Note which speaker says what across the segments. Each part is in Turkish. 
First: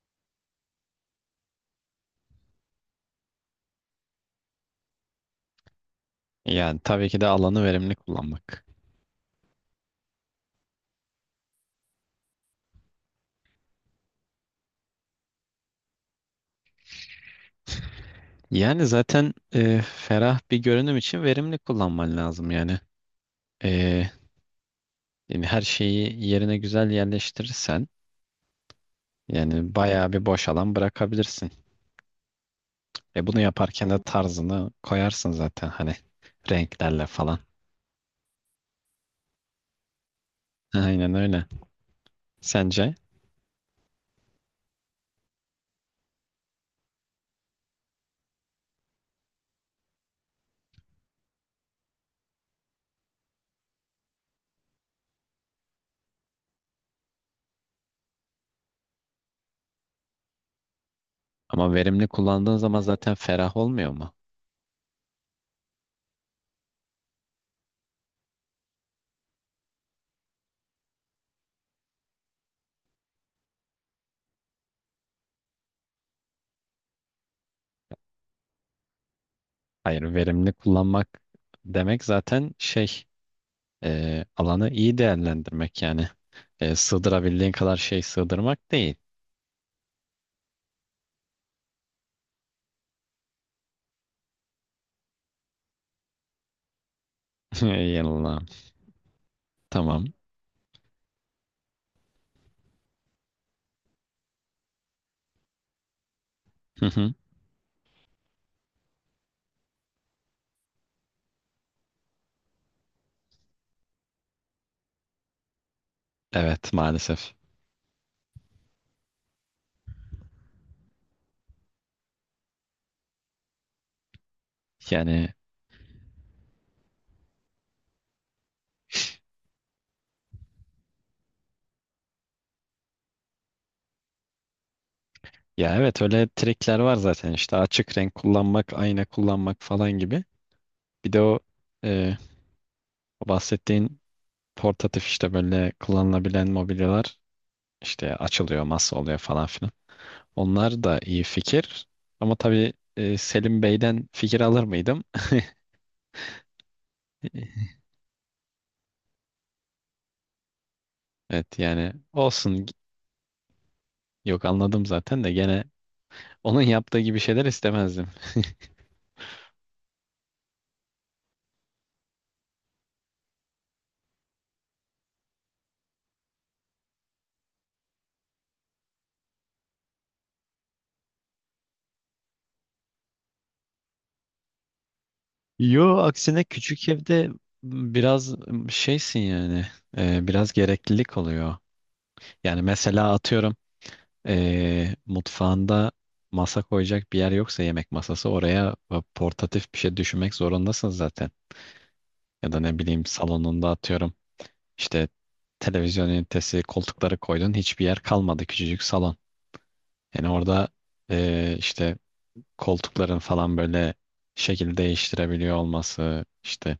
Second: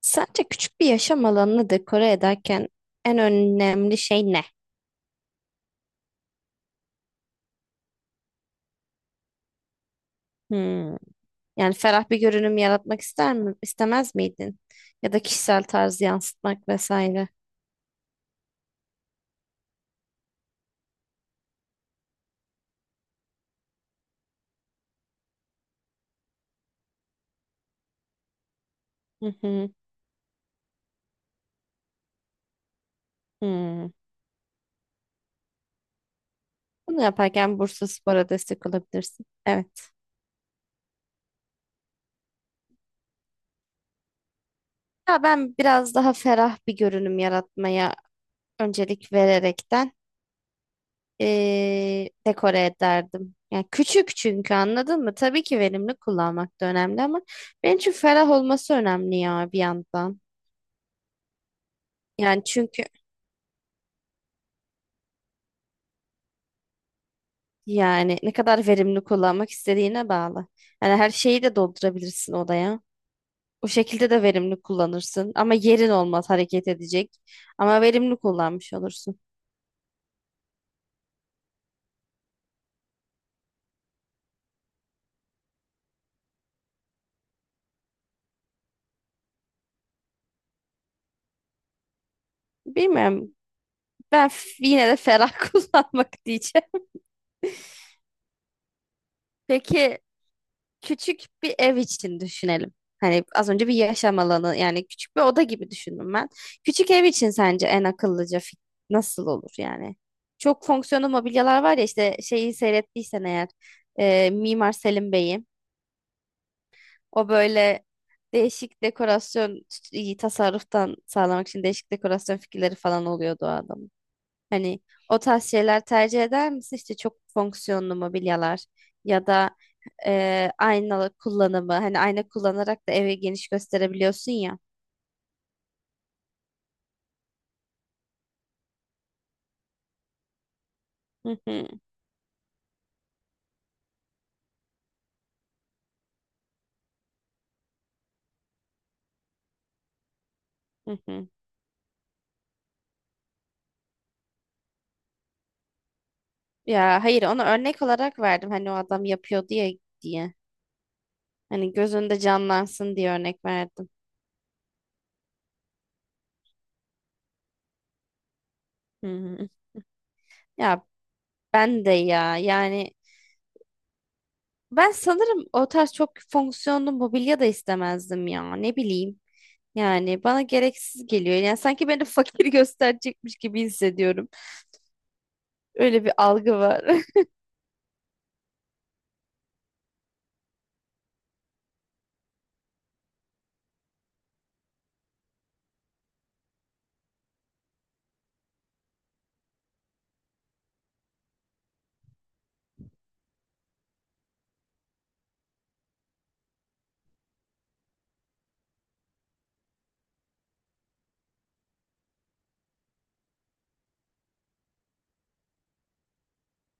Speaker 1: Sence küçük bir yaşam alanını dekore ederken en önemli şey ne?
Speaker 2: Yani tabii ki de alanı verimli kullanmak.
Speaker 1: Hmm. Yani ferah bir görünüm yaratmak ister mi, istemez miydin? Ya da kişisel tarzı yansıtmak vesaire.
Speaker 2: Yani zaten ferah bir görünüm için verimli kullanman lazım yani. E, yani her şeyi yerine güzel yerleştirirsen
Speaker 1: Hı hı.
Speaker 2: yani bayağı bir boş alan bırakabilirsin. Bunu
Speaker 1: Hmm.
Speaker 2: yaparken de tarzını koyarsın zaten hani
Speaker 1: Bunu
Speaker 2: renklerle falan.
Speaker 1: yaparken Bursaspor'a destek olabilirsin. Evet.
Speaker 2: Aynen öyle. Sence?
Speaker 1: Ya ben biraz daha ferah bir görünüm yaratmaya öncelik vererekten dekore ederdim. Yani küçük çünkü anladın mı? Tabii ki verimli kullanmak da önemli ama benim için ferah olması önemli ya bir yandan.
Speaker 2: Ama verimli
Speaker 1: Yani
Speaker 2: kullandığın zaman
Speaker 1: çünkü
Speaker 2: zaten ferah olmuyor mu?
Speaker 1: yani ne kadar verimli kullanmak istediğine bağlı. Yani her şeyi de doldurabilirsin odaya. O şekilde de verimli kullanırsın. Ama yerin olmaz hareket edecek. Ama verimli kullanmış olursun.
Speaker 2: Hayır, verimli kullanmak demek zaten şey alanı iyi değerlendirmek yani. E, sığdırabildiğin kadar şey sığdırmak değil.
Speaker 1: Bilmiyorum. Ben f- yine de ferah kullanmak diyeceğim.
Speaker 2: Yanılmam.
Speaker 1: Peki
Speaker 2: Tamam.
Speaker 1: küçük bir ev için düşünelim. Hani az önce bir yaşam alanı yani küçük bir oda gibi düşündüm ben.
Speaker 2: Hı
Speaker 1: Küçük ev
Speaker 2: hı.
Speaker 1: için sence en akıllıca fik- nasıl olur yani? Çok fonksiyonlu mobilyalar var ya işte şeyi seyrettiysen eğer Mimar Selim Bey'in
Speaker 2: Evet
Speaker 1: o
Speaker 2: maalesef.
Speaker 1: böyle değişik dekorasyon tasarruftan sağlamak için değişik dekorasyon fikirleri falan oluyordu o adamın. Hani o
Speaker 2: Yani
Speaker 1: tarz şeyler tercih eder misin? İşte çok fonksiyonlu mobilyalar ya da aynalı kullanımı. Hani ayna kullanarak da evi geniş gösterebiliyorsun ya.
Speaker 2: ya evet öyle trikler var zaten işte açık renk kullanmak, ayna kullanmak falan gibi. Bir de o,
Speaker 1: Hı hı,
Speaker 2: e, o bahsettiğin portatif işte böyle kullanılabilen mobilyalar işte açılıyor, masa oluyor falan filan. Onlar
Speaker 1: hı
Speaker 2: da iyi
Speaker 1: hı.
Speaker 2: fikir. Ama tabii Selim Bey'den fikir alır mıydım?
Speaker 1: Ya hayır onu örnek olarak verdim. Hani o adam yapıyor diye diye.
Speaker 2: Evet
Speaker 1: Hani
Speaker 2: yani
Speaker 1: göz önünde
Speaker 2: olsun.
Speaker 1: canlansın diye örnek verdim.
Speaker 2: Yok, anladım zaten de gene onun yaptığı gibi şeyler istemezdim.
Speaker 1: Hı hı. Ya ben de ya yani ben sanırım o tarz çok fonksiyonlu mobilya da istemezdim ya. Ne bileyim. Yani bana gereksiz geliyor. Yani sanki beni fakir gösterecekmiş gibi hissediyorum.
Speaker 2: Yo,
Speaker 1: Öyle bir
Speaker 2: aksine
Speaker 1: algı var.
Speaker 2: küçük evde biraz şeysin yani biraz gereklilik oluyor. Yani mesela atıyorum mutfağında masa koyacak bir yer yoksa yemek masası oraya portatif bir şey düşünmek zorundasın zaten. Ya da ne bileyim salonunda atıyorum. İşte televizyon ünitesi, koltukları koydun. Hiçbir yer kalmadı küçücük salon. Yani orada işte koltukların falan böyle şekil değiştirebiliyor olması, işte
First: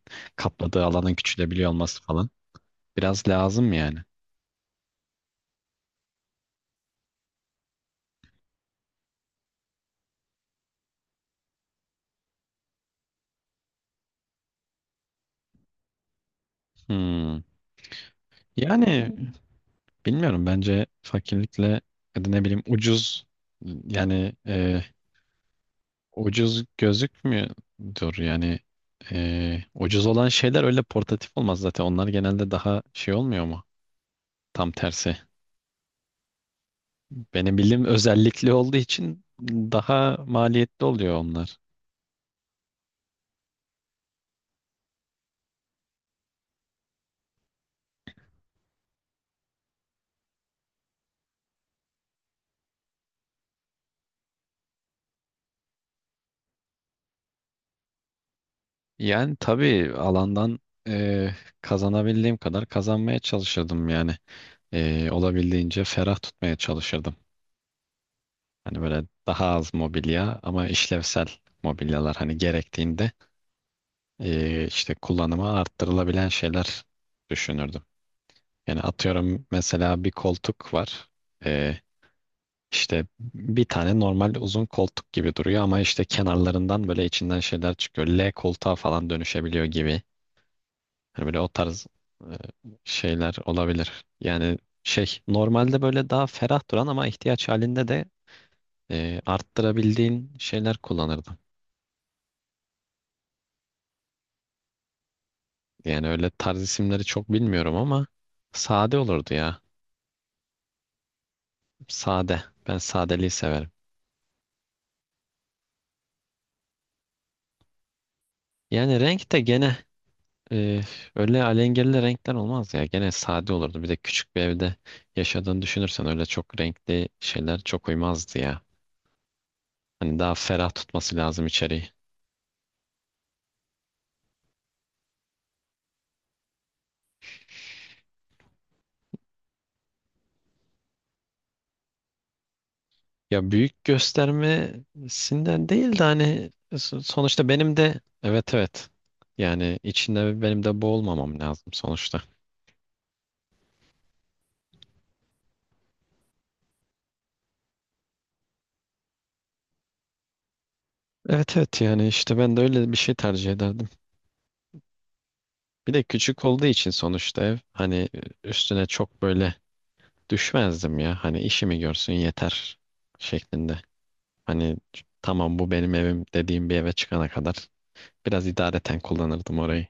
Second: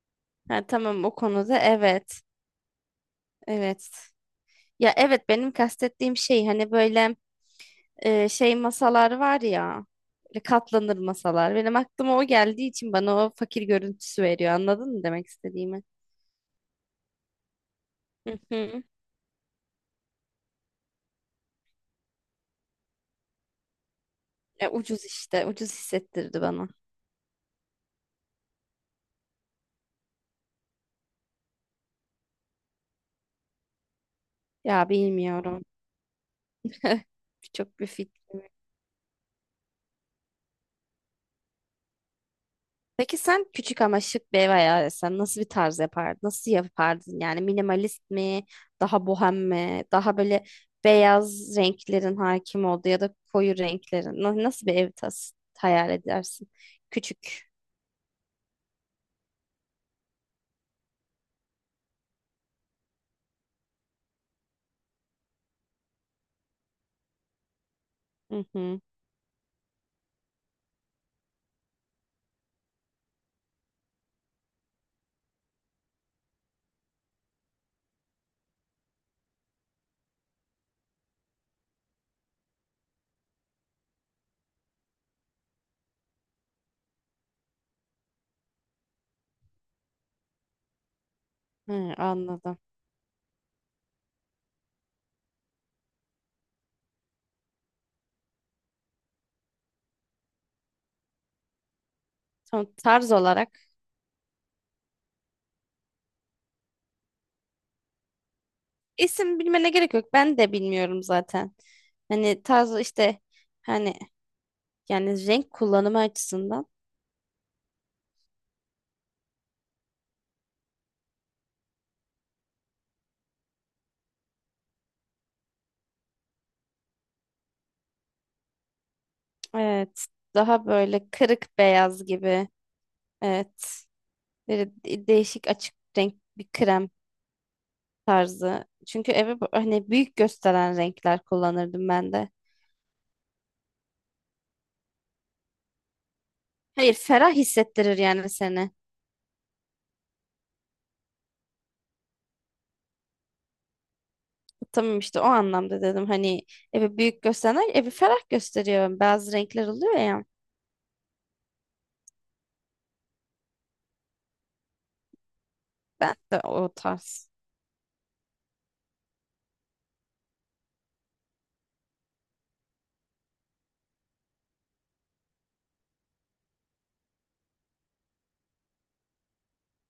Speaker 1: Ha,
Speaker 2: kapladığı
Speaker 1: tamam
Speaker 2: alanın
Speaker 1: o konuda
Speaker 2: küçülebiliyor olması
Speaker 1: evet.
Speaker 2: falan biraz lazım
Speaker 1: Evet.
Speaker 2: yani.
Speaker 1: Ya evet benim kastettiğim şey hani böyle şey masalar var ya. Böyle katlanır masalar. Benim aklıma o geldiği için bana o fakir görüntüsü veriyor. Anladın mı demek istediğimi?
Speaker 2: Hmm.
Speaker 1: Hı hı.
Speaker 2: Yani bilmiyorum, bence fakirlikle ya da ne bileyim ucuz yani.
Speaker 1: E, ucuz işte. Ucuz hissettirdi
Speaker 2: Ucuz
Speaker 1: bana.
Speaker 2: gözükmüyordur yani ucuz olan şeyler öyle portatif olmaz zaten, onlar genelde daha şey olmuyor mu? Tam
Speaker 1: Ya
Speaker 2: tersi.
Speaker 1: bilmiyorum.
Speaker 2: Benim
Speaker 1: Çok
Speaker 2: bildiğim
Speaker 1: bir fikrim.
Speaker 2: özellikli olduğu için daha maliyetli oluyor onlar.
Speaker 1: Peki sen küçük ama şık bir ev hayal etsen nasıl bir tarz yapardın? Nasıl yapardın? Yani minimalist mi? Daha bohem mi? Daha böyle beyaz renklerin hakim olduğu ya da koyu renklerin. Na- Nasıl bir ev tas hayal edersin? Küçük.
Speaker 2: Yani tabii alandan eee, kazanabildiğim kadar kazanmaya çalışırdım yani. Olabildiğince ferah tutmaya çalışırdım.
Speaker 1: Hı
Speaker 2: Hani
Speaker 1: hı.
Speaker 2: böyle daha az mobilya ama işlevsel mobilyalar, hani gerektiğinde işte kullanıma arttırılabilen şeyler düşünürdüm. Yani atıyorum mesela bir koltuk var. Ee, işte bir tane normal uzun koltuk gibi duruyor ama işte kenarlarından böyle içinden şeyler çıkıyor. L koltuğa falan dönüşebiliyor gibi. Hani böyle o tarz
Speaker 1: Hı,
Speaker 2: e,
Speaker 1: anladım.
Speaker 2: şeyler olabilir. Yani şey, normalde böyle daha ferah duran ama ihtiyaç halinde de arttırabildiğin şeyler kullanırdım.
Speaker 1: Tamam, tarz olarak.
Speaker 2: Yani öyle tarz isimleri çok bilmiyorum ama sade olurdu
Speaker 1: İsim
Speaker 2: ya.
Speaker 1: bilmene gerek yok. Ben de bilmiyorum zaten.
Speaker 2: Sade.
Speaker 1: Hani
Speaker 2: Ben
Speaker 1: tarz işte
Speaker 2: sadeliği severim.
Speaker 1: hani yani renk kullanımı açısından.
Speaker 2: Yani renk de gene Ee, öyle alengirli renkler olmaz ya. Gene sade olurdu. Bir de küçük bir evde yaşadığını düşünürsen öyle çok renkli şeyler çok uymazdı ya.
Speaker 1: Evet.
Speaker 2: Hani daha
Speaker 1: Daha
Speaker 2: ferah
Speaker 1: böyle
Speaker 2: tutması lazım
Speaker 1: kırık
Speaker 2: içeriği.
Speaker 1: beyaz gibi. Evet. Böyle de- değişik açık renk bir krem tarzı. Çünkü eve bu- hani büyük gösteren renkler kullanırdım ben de.
Speaker 2: Ya büyük göstermesinden değil de hani
Speaker 1: Hayır, ferah
Speaker 2: sonuçta benim
Speaker 1: hissettirir
Speaker 2: de
Speaker 1: yani
Speaker 2: evet,
Speaker 1: seni.
Speaker 2: evet. Yani içinde benim de boğulmamam lazım sonuçta.
Speaker 1: Tamam işte o anlamda dedim. Hani evi büyük gösteren evi ferah gösteriyor. Bazı renkler oluyor ya.
Speaker 2: Evet, evet, yani işte ben de öyle bir şey tercih ederdim. Bir de
Speaker 1: Ben de
Speaker 2: küçük olduğu
Speaker 1: o
Speaker 2: için
Speaker 1: tarz.
Speaker 2: sonuçta ev hani üstüne çok böyle düşmezdim ya. Hani işimi görsün yeter şeklinde. Hani tamam, bu benim evim dediğim bir eve çıkana kadar biraz idareten kullanırdım orayı.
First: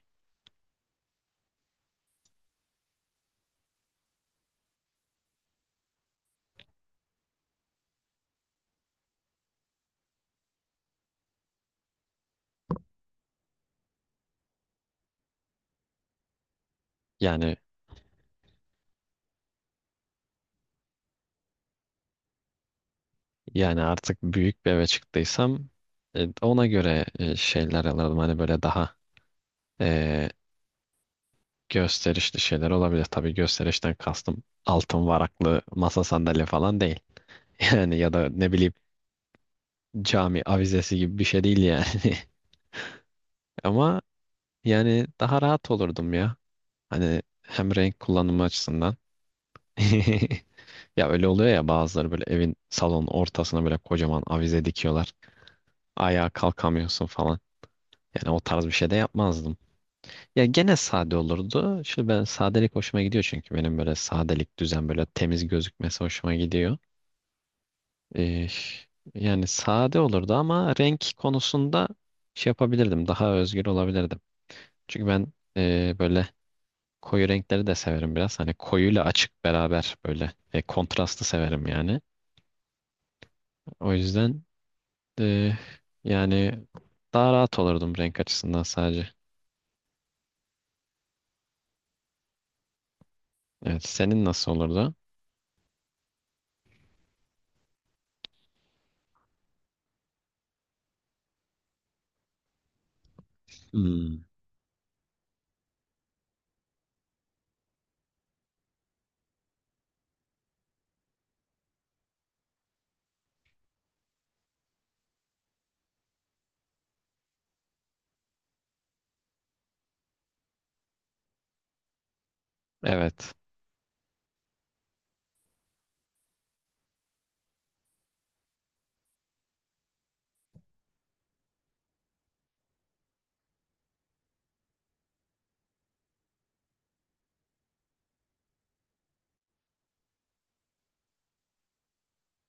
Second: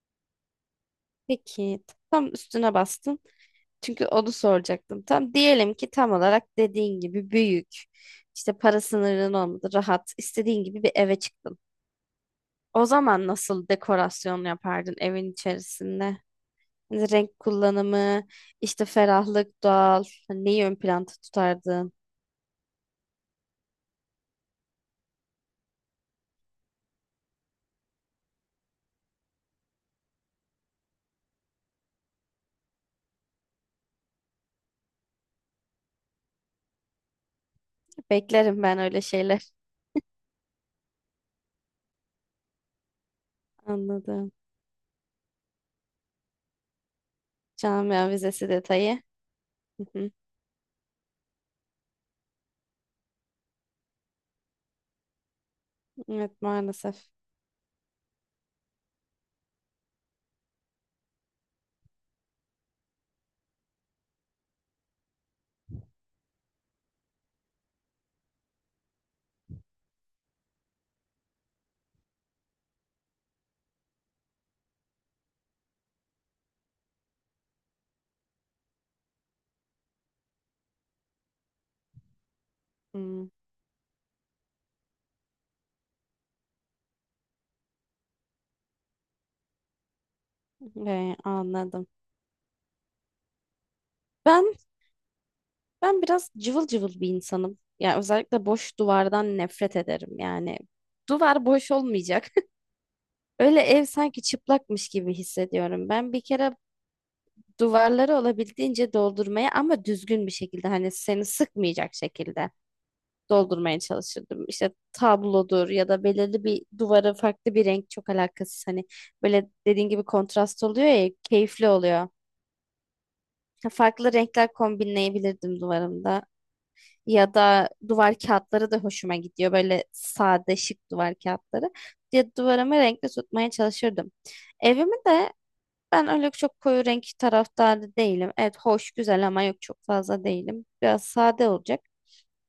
Speaker 1: Peki tam üstüne bastın. Çünkü onu soracaktım. Tam diyelim ki tam olarak dediğin gibi büyük. İşte para sınırın olmadı, rahat, istediğin gibi bir eve çıktın. O zaman nasıl dekorasyon yapardın evin içerisinde? Hani renk
Speaker 2: Yani
Speaker 1: kullanımı, işte ferahlık, doğal. Hani neyi ön planda tutardın?
Speaker 2: yani artık büyük bir eve çıktıysam ona göre şeyler alırdım. Hani böyle daha e, gösterişli şeyler olabilir. Tabii gösterişten kastım altın varaklı masa sandalye falan değil. Yani ya da ne
Speaker 1: Beklerim
Speaker 2: bileyim,
Speaker 1: ben öyle şeyler.
Speaker 2: cami avizesi gibi bir şey değil yani. Ama
Speaker 1: Anladım.
Speaker 2: yani daha rahat olurdum ya. Hani hem renk
Speaker 1: Camia
Speaker 2: kullanımı
Speaker 1: vizesi
Speaker 2: açısından.
Speaker 1: detayı. Hı hı.
Speaker 2: Ya öyle oluyor ya, bazıları böyle evin salonun ortasına böyle kocaman avize dikiyorlar. Ayağa
Speaker 1: Evet
Speaker 2: kalkamıyorsun
Speaker 1: maalesef.
Speaker 2: falan. Yani o tarz bir şey de yapmazdım. Ya gene sade olurdu. Şimdi ben sadelik hoşuma gidiyor çünkü benim böyle sadelik düzen böyle temiz gözükmesi hoşuma gidiyor. Ee, Yani sade olurdu ama renk konusunda şey yapabilirdim. Daha özgür olabilirdim. Çünkü ben böyle koyu renkleri de severim biraz. Hani koyuyla açık beraber böyle kontrastı severim yani.
Speaker 1: Hmm,
Speaker 2: O yüzden e, yani daha rahat olurdum renk açısından sadece.
Speaker 1: anladım.
Speaker 2: Evet, senin nasıl
Speaker 1: Ben
Speaker 2: olurdu?
Speaker 1: ben biraz cıvıl cıvıl bir insanım. Yani özellikle boş duvardan nefret ederim. Yani duvar boş olmayacak. Öyle ev sanki
Speaker 2: Hmm.
Speaker 1: çıplakmış gibi hissediyorum. Ben bir kere duvarları olabildiğince doldurmaya ama düzgün bir şekilde hani seni sıkmayacak şekilde doldurmaya çalışırdım. İşte tablodur ya da belirli bir duvara farklı bir renk çok alakasız. Hani böyle dediğin gibi kontrast oluyor ya keyifli oluyor.
Speaker 2: Evet.
Speaker 1: Farklı renkler kombinleyebilirdim duvarımda. Ya da duvar kağıtları da hoşuma gidiyor. Böyle sade şık duvar kağıtları. Ya duvarımı renkli tutmaya çalışırdım. Evimi de ben öyle çok koyu renk taraftarı değilim. Evet hoş güzel ama yok çok fazla değilim. Biraz sade olacak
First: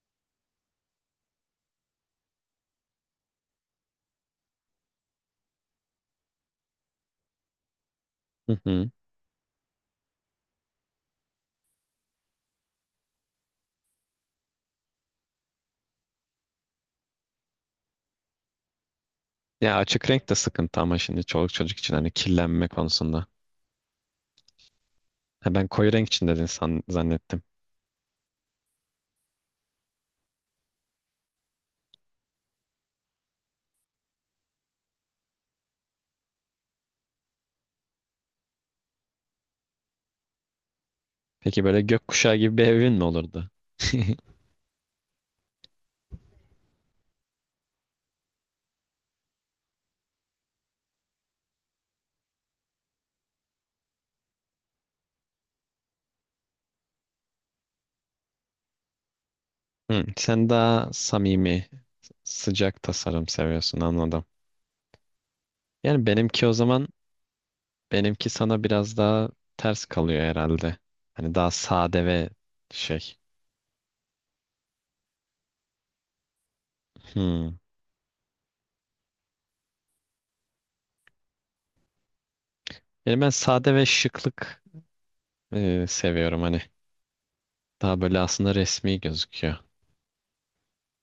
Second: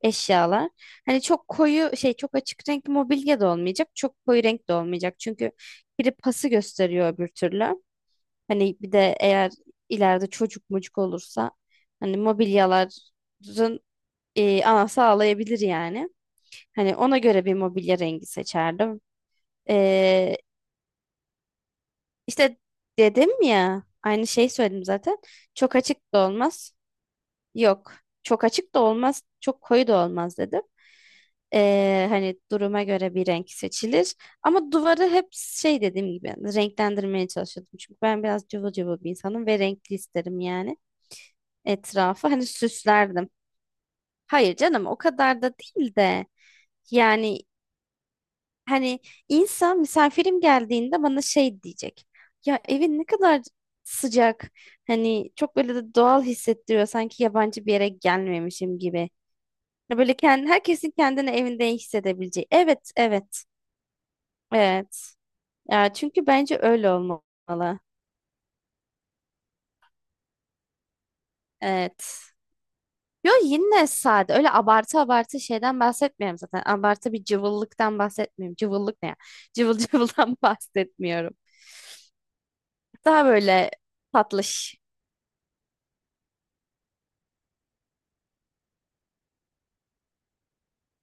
Speaker 1: eşyalar. Hani çok koyu şey çok açık renk mobilya da olmayacak. Çok koyu renk de olmayacak. Çünkü biri pası gösteriyor öbür türlü.
Speaker 2: Hı
Speaker 1: Hani
Speaker 2: hı.
Speaker 1: bir de eğer ileride çocuk mucuk olursa hani mobilyaların anası ağlayabilir yani. Hani ona göre bir mobilya rengi seçerdim.
Speaker 2: Ya açık renk de
Speaker 1: Ee,
Speaker 2: sıkıntı ama şimdi çoluk çocuk için hani
Speaker 1: işte
Speaker 2: kirlenme konusunda.
Speaker 1: dedim ya aynı şeyi söyledim zaten.
Speaker 2: Ha, ben
Speaker 1: Çok
Speaker 2: koyu renk
Speaker 1: açık
Speaker 2: için
Speaker 1: da
Speaker 2: dedin
Speaker 1: olmaz.
Speaker 2: zannettim.
Speaker 1: Yok. Çok açık da olmaz, çok koyu da olmaz dedim. Hani duruma göre bir renk seçilir. Ama duvarı hep şey dediğim gibi yani renklendirmeye çalışıyordum. Çünkü ben biraz cıvıl cıvıl bir insanım ve renkli isterim yani
Speaker 2: Peki böyle
Speaker 1: etrafı.
Speaker 2: gökkuşağı
Speaker 1: Hani
Speaker 2: gibi bir evin mi
Speaker 1: süslerdim.
Speaker 2: olurdu?
Speaker 1: Hayır canım o kadar da değil de yani hani insan misafirim geldiğinde bana şey diyecek. Ya evin ne kadar sıcak. Hani çok böyle de doğal hissettiriyor. Sanki yabancı bir yere gelmemişim gibi. Ya
Speaker 2: Hı,
Speaker 1: böyle kendi,
Speaker 2: sen daha
Speaker 1: herkesin kendini
Speaker 2: samimi,
Speaker 1: evinde iyi hissedebileceği.
Speaker 2: sıcak
Speaker 1: Evet,
Speaker 2: tasarım
Speaker 1: evet,
Speaker 2: seviyorsun, anladım.
Speaker 1: evet. Ya
Speaker 2: Yani
Speaker 1: çünkü
Speaker 2: benimki o
Speaker 1: bence
Speaker 2: zaman
Speaker 1: öyle olmalı.
Speaker 2: benimki sana biraz daha ters kalıyor herhalde. Hani daha sade ve
Speaker 1: Evet.
Speaker 2: şey.
Speaker 1: Yo yine sade. Öyle abartı abartı şeyden bahsetmiyorum zaten. Abartı bir
Speaker 2: Hmm.
Speaker 1: cıvıllıktan bahsetmiyorum. Cıvıllık ne ya? Cıvıl cıvıldan bahsetmiyorum.
Speaker 2: Yani
Speaker 1: Daha
Speaker 2: ben
Speaker 1: böyle
Speaker 2: sade ve şıklık
Speaker 1: tatlış.
Speaker 2: seviyorum hani. Daha böyle aslında resmi gözüküyor.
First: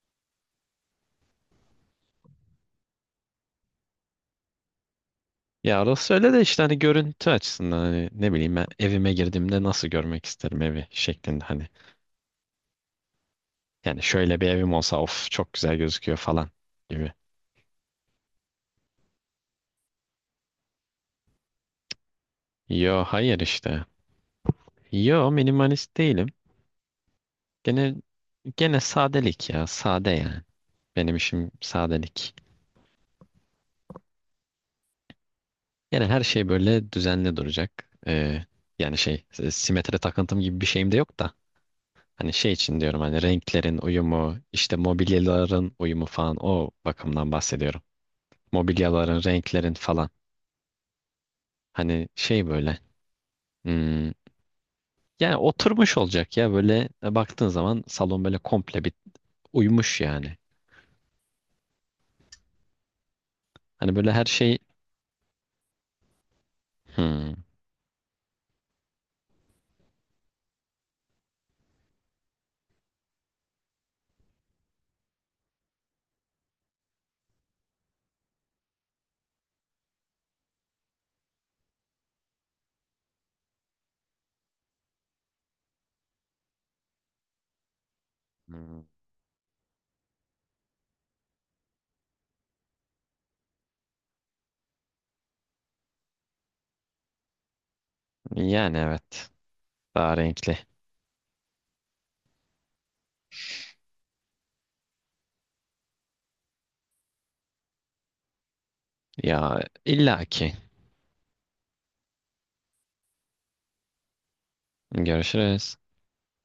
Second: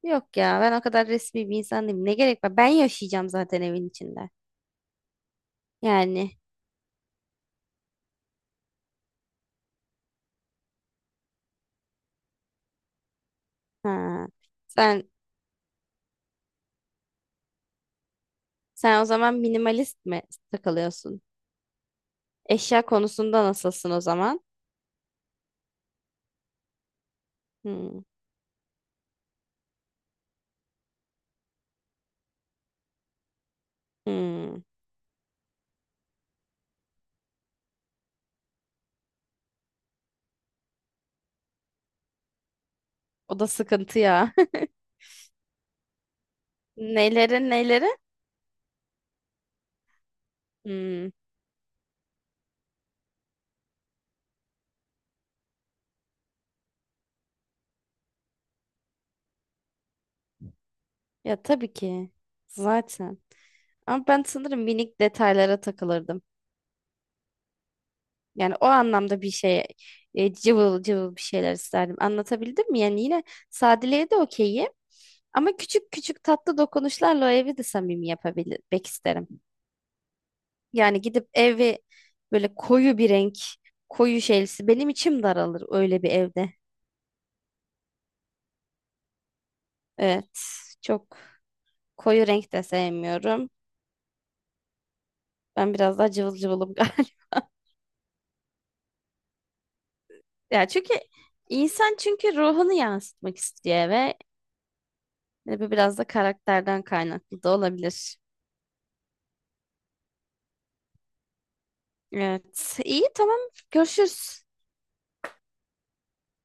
Speaker 1: Yok ya ben o kadar resmi bir insan değilim. Ne gerek var? Ben yaşayacağım zaten evin içinde.
Speaker 2: Ya orası öyle
Speaker 1: Yani.
Speaker 2: de işte hani görüntü açısından hani ne bileyim, ben evime girdiğimde nasıl görmek isterim evi şeklinde hani. Yani
Speaker 1: Ha.
Speaker 2: şöyle bir evim olsa
Speaker 1: Sen
Speaker 2: of çok güzel gözüküyor falan gibi.
Speaker 1: sen o zaman minimalist mi takılıyorsun? Eşya
Speaker 2: Yo hayır
Speaker 1: konusunda
Speaker 2: işte.
Speaker 1: nasılsın o zaman?
Speaker 2: Yo minimalist değilim. Gene
Speaker 1: Hmm,
Speaker 2: gene sadelik ya, sade yani. Benim işim sadelik.
Speaker 1: hmm.
Speaker 2: Yani her şey böyle düzenli duracak. Yani şey, simetri takıntım gibi bir şeyim de yok da. Hani şey için diyorum, hani
Speaker 1: O da
Speaker 2: renklerin
Speaker 1: sıkıntı ya.
Speaker 2: uyumu, işte mobilyaların uyumu falan, o bakımdan
Speaker 1: Neleri
Speaker 2: bahsediyorum.
Speaker 1: neleri?
Speaker 2: Mobilyaların, renklerin falan.
Speaker 1: Hmm.
Speaker 2: Hani şey böyle. Hmm, yani oturmuş olacak ya, böyle baktığın zaman salon böyle komple bir uyumuş yani.
Speaker 1: Ya tabii ki. Zaten.
Speaker 2: Hani
Speaker 1: Ama
Speaker 2: böyle
Speaker 1: ben
Speaker 2: her şey.
Speaker 1: sanırım minik detaylara takılırdım.
Speaker 2: Hmm,
Speaker 1: Yani o anlamda bir şey cıvıl cıvıl bir şeyler isterdim. Anlatabildim mi? Yani yine sadeliğe de okeyim. Ama küçük küçük tatlı dokunuşlarla o evi de samimi yapabilmek isterim. Yani gidip evi böyle koyu bir renk, koyu şeylisi. Benim içim daralır öyle bir evde. Evet, çok. Koyu renk de sevmiyorum. Ben biraz daha cıvıl cıvılım galiba.
Speaker 2: yani evet, daha renkli.
Speaker 1: Ya çünkü insan çünkü ruhunu yansıtmak istiyor ve bu biraz da karakterden kaynaklı da olabilir.
Speaker 2: Ya illaki.
Speaker 1: Evet. İyi tamam. Görüşürüz.
Speaker 2: Görüşürüz.